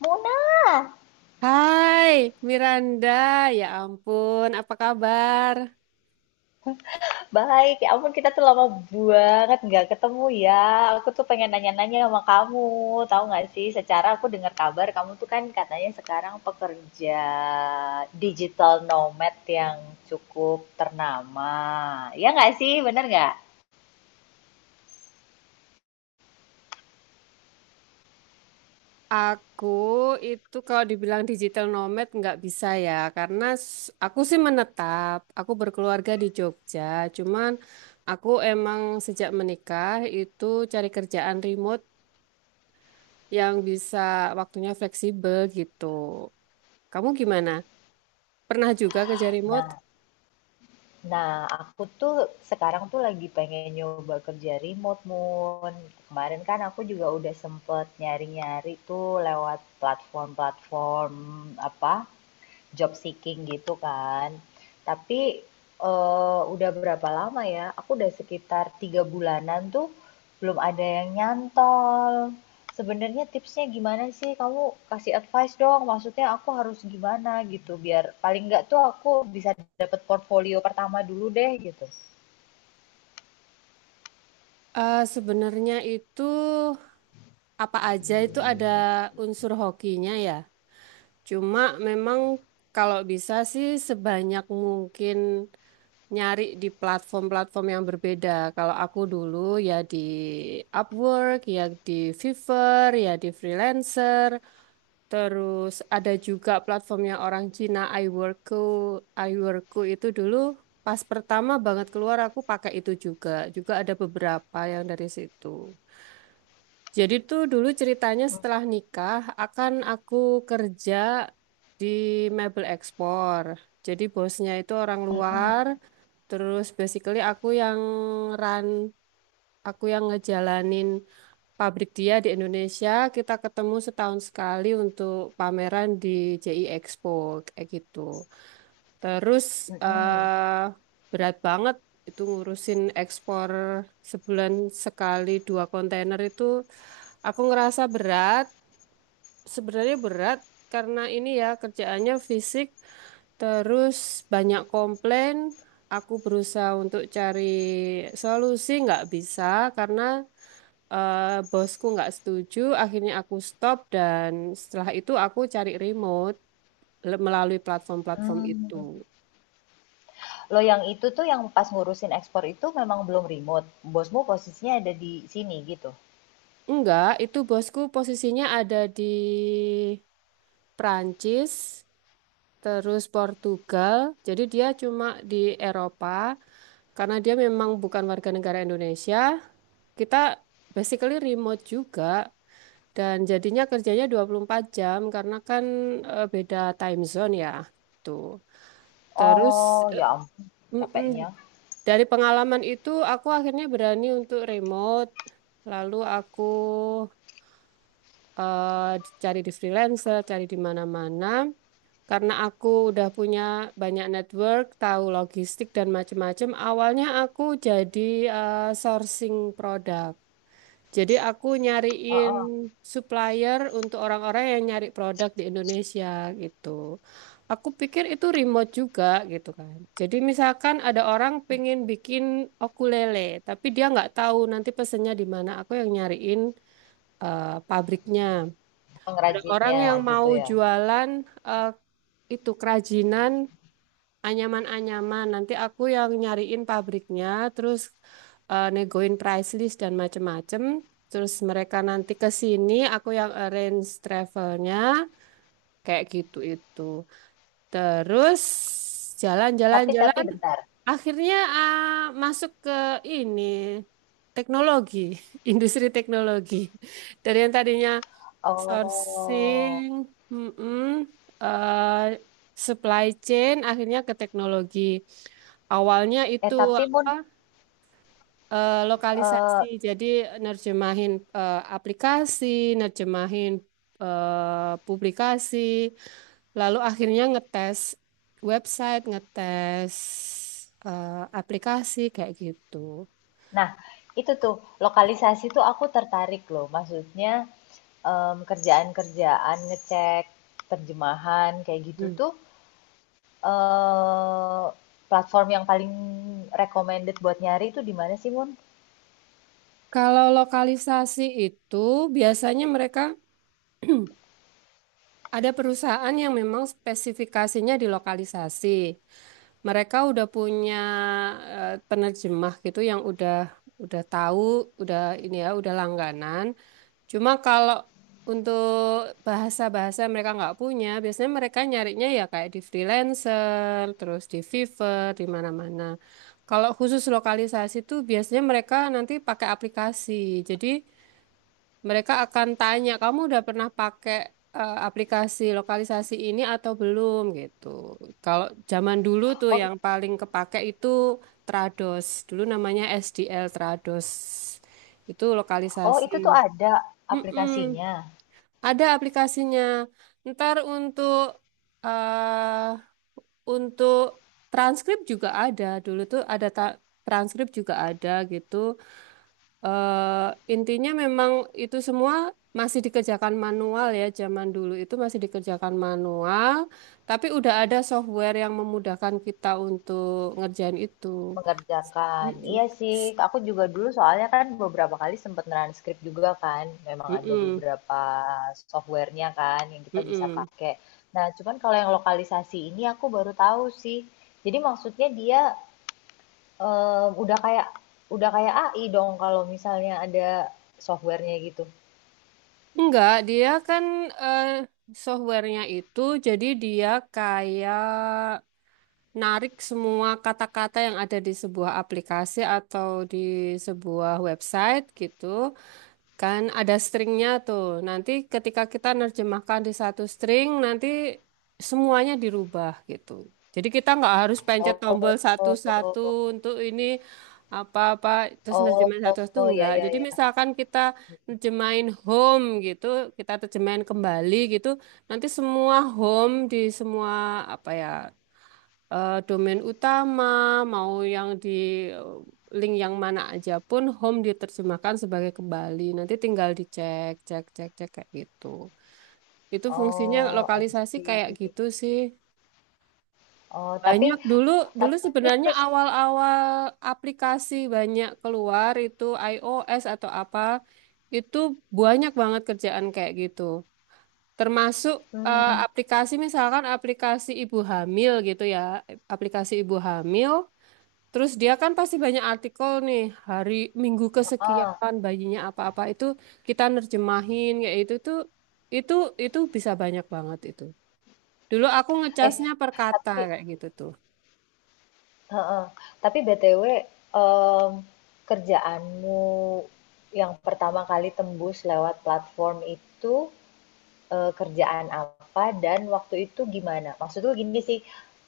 Muna, Hai Miranda, ya ampun, apa kabar? baik. Ya ampun, kita tuh lama banget nggak ketemu ya. Aku tuh pengen nanya-nanya sama kamu. Tahu nggak sih, secara aku dengar kabar kamu tuh kan katanya sekarang pekerja digital nomad yang cukup ternama. Ya nggak sih, bener nggak? Aku itu kalau dibilang digital nomad nggak bisa ya, karena aku sih menetap, aku berkeluarga di Jogja, cuman aku emang sejak menikah itu cari kerjaan remote yang bisa waktunya fleksibel gitu. Kamu gimana? Pernah juga kerja remote? Nah, nah, aku tuh sekarang tuh lagi pengen nyoba kerja remote, Moon. Kemarin kan aku juga udah sempet nyari-nyari tuh lewat platform-platform apa job seeking gitu kan. Tapi udah berapa lama ya? Aku udah sekitar tiga bulanan tuh belum ada yang nyantol. Sebenarnya tipsnya gimana sih? Kamu kasih advice dong. Maksudnya aku harus gimana gitu biar paling nggak tuh aku bisa dapet portfolio pertama dulu deh gitu. Sebenarnya itu apa aja itu ada unsur hokinya ya. Cuma memang kalau bisa sih sebanyak mungkin nyari di platform-platform yang berbeda. Kalau aku dulu ya di Upwork, ya di Fiverr, ya di freelancer. Terus ada juga platformnya orang Cina iWorku. iWorku itu dulu pas pertama banget keluar aku pakai itu juga. Juga ada beberapa yang dari situ. Jadi tuh dulu ceritanya setelah nikah akan aku kerja di mebel ekspor. Jadi bosnya itu orang Mm-mm. luar, terus basically aku yang run, aku yang ngejalanin pabrik dia di Indonesia. Kita ketemu setahun sekali untuk pameran di JI Expo kayak gitu. Terus Mm-mm. eh berat banget itu ngurusin ekspor sebulan sekali dua kontainer, itu aku ngerasa berat. Sebenarnya berat karena ini ya kerjaannya fisik. Terus banyak komplain. Aku berusaha untuk cari solusi nggak bisa karena eh, bosku nggak setuju. Akhirnya aku stop dan setelah itu aku cari remote melalui platform-platform Hmm. itu. Lo yang itu tuh yang pas ngurusin ekspor itu memang belum remote. Bosmu posisinya ada di sini gitu. Enggak, itu bosku posisinya ada di Prancis, terus Portugal. Jadi dia cuma di Eropa karena dia memang bukan warga negara Indonesia. Kita basically remote juga dan jadinya kerjanya 24 jam karena kan beda time zone ya. Tuh. Terus Oh, eh, ya ampun mm-mm, capeknya. dari pengalaman itu aku akhirnya berani untuk remote. Lalu aku eh, cari di freelancer, cari di mana-mana. Karena aku udah punya banyak network, tahu logistik dan macam-macam. Awalnya aku jadi sourcing produk. Jadi aku nyariin Heeh, supplier untuk orang-orang yang nyari produk di Indonesia gitu. Aku pikir itu remote juga gitu kan. Jadi misalkan ada orang pengen bikin ukulele, tapi dia nggak tahu nanti pesennya di mana. Aku yang nyariin pabriknya. Ada orang pengrajinnya yang mau gitu ya. jualan eh, itu kerajinan anyaman-anyaman. Nanti aku yang nyariin pabriknya, terus negoin price list dan macem-macem. Terus mereka nanti ke sini, aku yang arrange travelnya, kayak gitu itu. Terus Tapi jalan-jalan-jalan, bentar. akhirnya masuk ke ini teknologi, industri teknologi. Dari yang tadinya sourcing, Oh. mm-mm, eh, supply chain, akhirnya ke teknologi. Awalnya Eh itu tapi Mun, apa? Lokalisasi. eh, Jadi nerjemahin aplikasi, nerjemahin publikasi, lalu akhirnya ngetes website, ngetes eh, aplikasi kayak gitu. nah itu tuh lokalisasi tuh aku tertarik loh. Maksudnya kerjaan-kerjaan ngecek terjemahan kayak gitu Hmm. tuh eh platform yang paling recommended buat nyari itu di mana sih Mun? Kalau lokalisasi itu biasanya mereka ada perusahaan yang memang spesifikasinya di lokalisasi. Mereka udah punya penerjemah gitu yang udah tahu, udah ini ya, udah langganan. Cuma kalau untuk bahasa-bahasa yang mereka nggak punya, biasanya mereka nyarinya ya kayak di freelancer, terus di Fiverr, di mana-mana. Kalau khusus lokalisasi tuh biasanya mereka nanti pakai aplikasi. Jadi mereka akan tanya, kamu udah pernah pakai aplikasi lokalisasi ini atau belum gitu. Kalau zaman dulu tuh Oh, i- yang paling kepake itu Trados. Dulu namanya SDL Trados. Itu oh lokalisasi. itu tuh ada Mm-mm. aplikasinya. Ada aplikasinya. Ntar eh untuk transkrip juga ada. Dulu tuh ada transkrip juga ada gitu eh intinya memang itu semua masih dikerjakan manual ya, zaman dulu itu masih dikerjakan manual, tapi udah ada software yang memudahkan kita untuk ngerjain itu. Mengerjakan. Mm-mm. Iya sih, aku juga dulu soalnya kan beberapa kali sempet transkrip juga kan. Memang ada Mm-mm. beberapa software kan yang kita bisa Mm-mm. pakai. Nah, cuman kalau yang lokalisasi ini aku baru tahu sih. Jadi maksudnya dia eh, udah kayak udah kayak AI dong kalau misalnya ada software-nya gitu. Enggak, dia kan eh, softwarenya itu jadi dia kayak narik semua kata-kata yang ada di sebuah aplikasi atau di sebuah website gitu. Kan ada stringnya tuh. Nanti ketika kita nerjemahkan di satu string, nanti semuanya dirubah gitu. Jadi kita nggak harus pencet Oh, tombol oh, satu-satu oh, untuk ini apa-apa terus oh, nerjemahin oh, satu-satu, oh, ya, enggak. ya, Jadi ya. misalkan kita nerjemahin home gitu, kita terjemahin kembali gitu, nanti semua home di semua apa ya domain utama, mau yang di link yang mana aja pun home diterjemahkan sebagai kembali. Nanti tinggal dicek, cek, cek, cek kayak gitu. Itu fungsinya Oh, I lokalisasi see. kayak gitu sih. Oh, Banyak tapi, dulu tapi sebenarnya terus, awal-awal aplikasi banyak keluar itu iOS atau apa, itu banyak banget kerjaan kayak gitu. Termasuk hmm, aplikasi, misalkan aplikasi ibu hamil gitu ya, aplikasi ibu hamil. Terus dia kan pasti banyak artikel nih, hari minggu ah. kesekian bayinya apa-apa, itu kita nerjemahin kayak itu tuh, itu itu bisa banyak banget itu. Dulu aku Eh, ngecasnya per kata tapi kayak gitu tuh. heeh, tapi BTW, mmm, kerjaanmu yang pertama kali tembus lewat platform itu, kerjaan apa dan waktu itu gimana? Maksudku gini sih,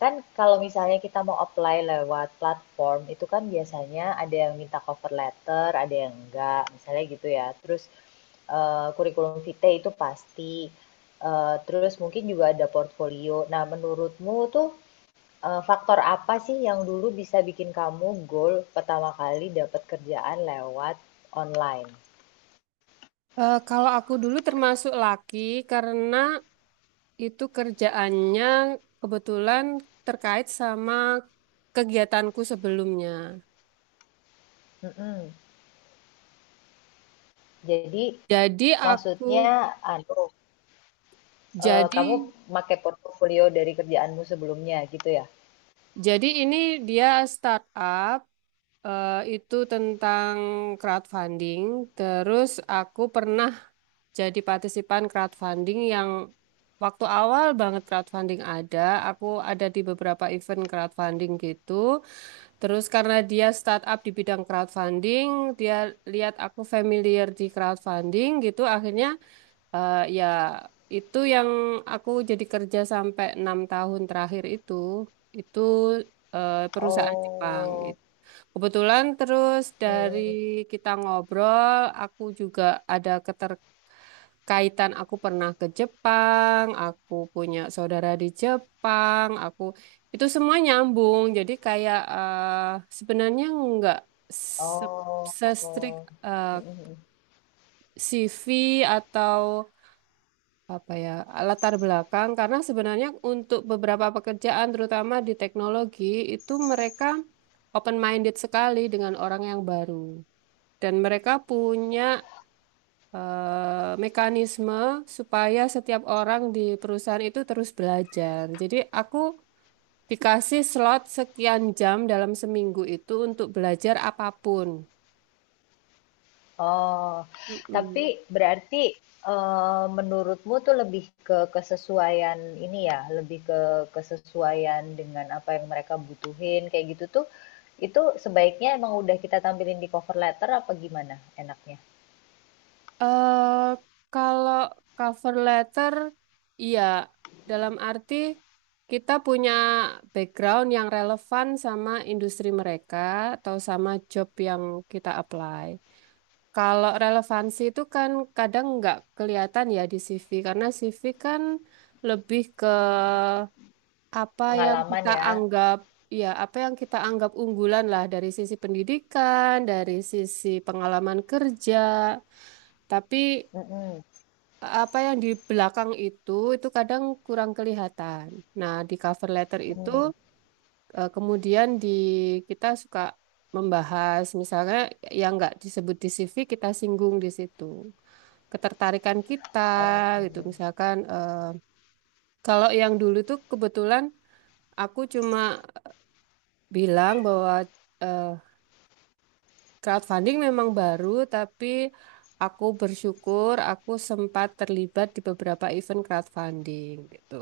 kan kalau misalnya kita mau apply lewat platform, itu kan biasanya ada yang minta cover letter, ada yang enggak, misalnya gitu ya. Terus, kurikulum vitae itu pasti, terus mungkin juga ada portfolio. Nah, menurutmu tuh faktor apa sih yang dulu bisa bikin kamu goal pertama kali dapat kerjaan lewat online? Kalau aku dulu termasuk laki karena itu kerjaannya kebetulan terkait sama kegiatanku sebelumnya. Mhm. Jadi Jadi aku maksudnya anu, jadi kamu pakai portofolio dari kerjaanmu sebelumnya gitu ya? jadi ini dia startup. Itu tentang crowdfunding. Terus aku pernah jadi partisipan crowdfunding yang waktu awal banget crowdfunding ada. Aku ada di beberapa event crowdfunding gitu. Terus karena dia startup di bidang crowdfunding, dia lihat aku familiar di crowdfunding gitu. Akhirnya ya itu yang aku jadi kerja sampai 6 tahun terakhir itu. Itu perusahaan Jepang Oh, gitu. Kebetulan terus dari mhm, kita ngobrol, aku juga ada keterkaitan. Aku pernah ke Jepang, aku punya saudara di Jepang, aku itu semua nyambung. Jadi kayak sebenarnya nggak se- se-strict oh, eh, mhm mhm. CV atau apa ya latar belakang, karena sebenarnya untuk beberapa pekerjaan, terutama di teknologi, itu mereka open minded sekali dengan orang yang baru. Dan mereka punya mekanisme supaya setiap orang di perusahaan itu terus belajar. Jadi aku dikasih slot sekian jam dalam seminggu itu untuk belajar apapun. Oh, tapi Mm-mm. berarti menurutmu tuh lebih ke kesesuaian ini ya, lebih ke kesesuaian dengan apa yang mereka butuhin kayak gitu tuh, itu sebaiknya emang udah kita tampilin di cover letter apa gimana enaknya? eh kalau cover letter, iya, dalam arti kita punya background yang relevan sama industri mereka atau sama job yang kita apply. Kalau relevansi itu kan kadang nggak kelihatan ya di CV, karena CV kan lebih ke apa yang Pengalaman kita ya. anggap, ya apa yang kita anggap unggulan lah, dari sisi pendidikan, dari sisi pengalaman kerja. Tapi Mm-mm. apa yang di belakang itu kadang kurang kelihatan. Nah, di cover letter itu Mm. eh, kemudian di kita suka membahas misalnya yang nggak disebut di CV kita singgung di situ, ketertarikan kita Oh, gitu. Misalkan kalau yang dulu tuh kebetulan aku cuma bilang bahwa eh, crowdfunding memang baru, tapi aku bersyukur aku sempat terlibat di beberapa event crowdfunding gitu.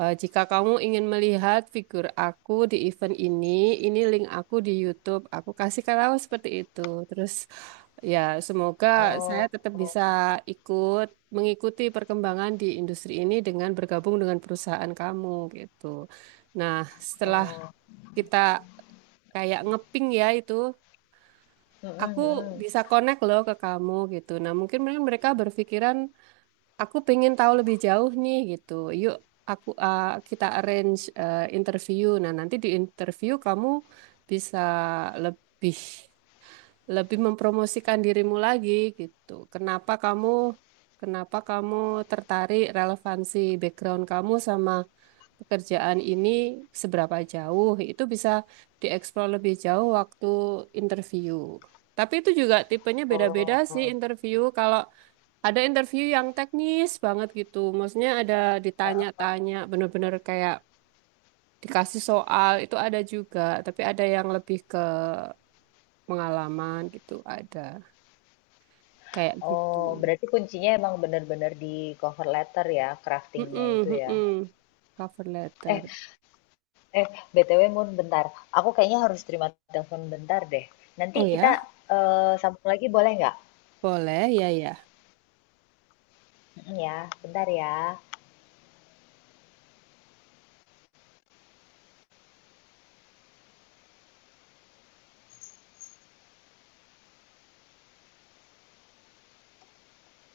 Jika kamu ingin melihat figur aku di event ini link aku di YouTube. Aku kasih tahu seperti itu. Terus ya, semoga saya oh, tetap bisa ikut mengikuti perkembangan di industri ini dengan bergabung dengan perusahaan kamu gitu. Nah, setelah oh. kita kayak ngeping ya itu, aku Mm-mm, mm. bisa connect loh ke kamu gitu. Nah, mungkin mereka berpikiran, aku pengen tahu lebih jauh nih gitu. Yuk, aku kita arrange interview. Nah, nanti di interview kamu bisa lebih lebih mempromosikan dirimu lagi gitu. Kenapa kamu tertarik, relevansi background kamu sama pekerjaan ini seberapa jauh? Itu bisa dieksplor lebih jauh waktu interview. Tapi itu juga tipenya beda-beda Oh, sih interview. Kalau ada interview yang teknis banget gitu. Maksudnya ada ditanya-tanya, bener-bener kayak dikasih soal itu ada juga, tapi ada yang lebih ke pengalaman gitu, ada kayak gitu. oh, berarti kuncinya emang bener-bener di cover letter ya, craftingnya Mm-mm, itu ya. mm-mm. Cover Eh, letter. Eh, BTW Mun, bentar. Aku kayaknya harus terima telepon bentar deh. Nanti Oh kita ya, sambung lagi boleh nggak? boleh ya ya. Mm, ya, bentar ya.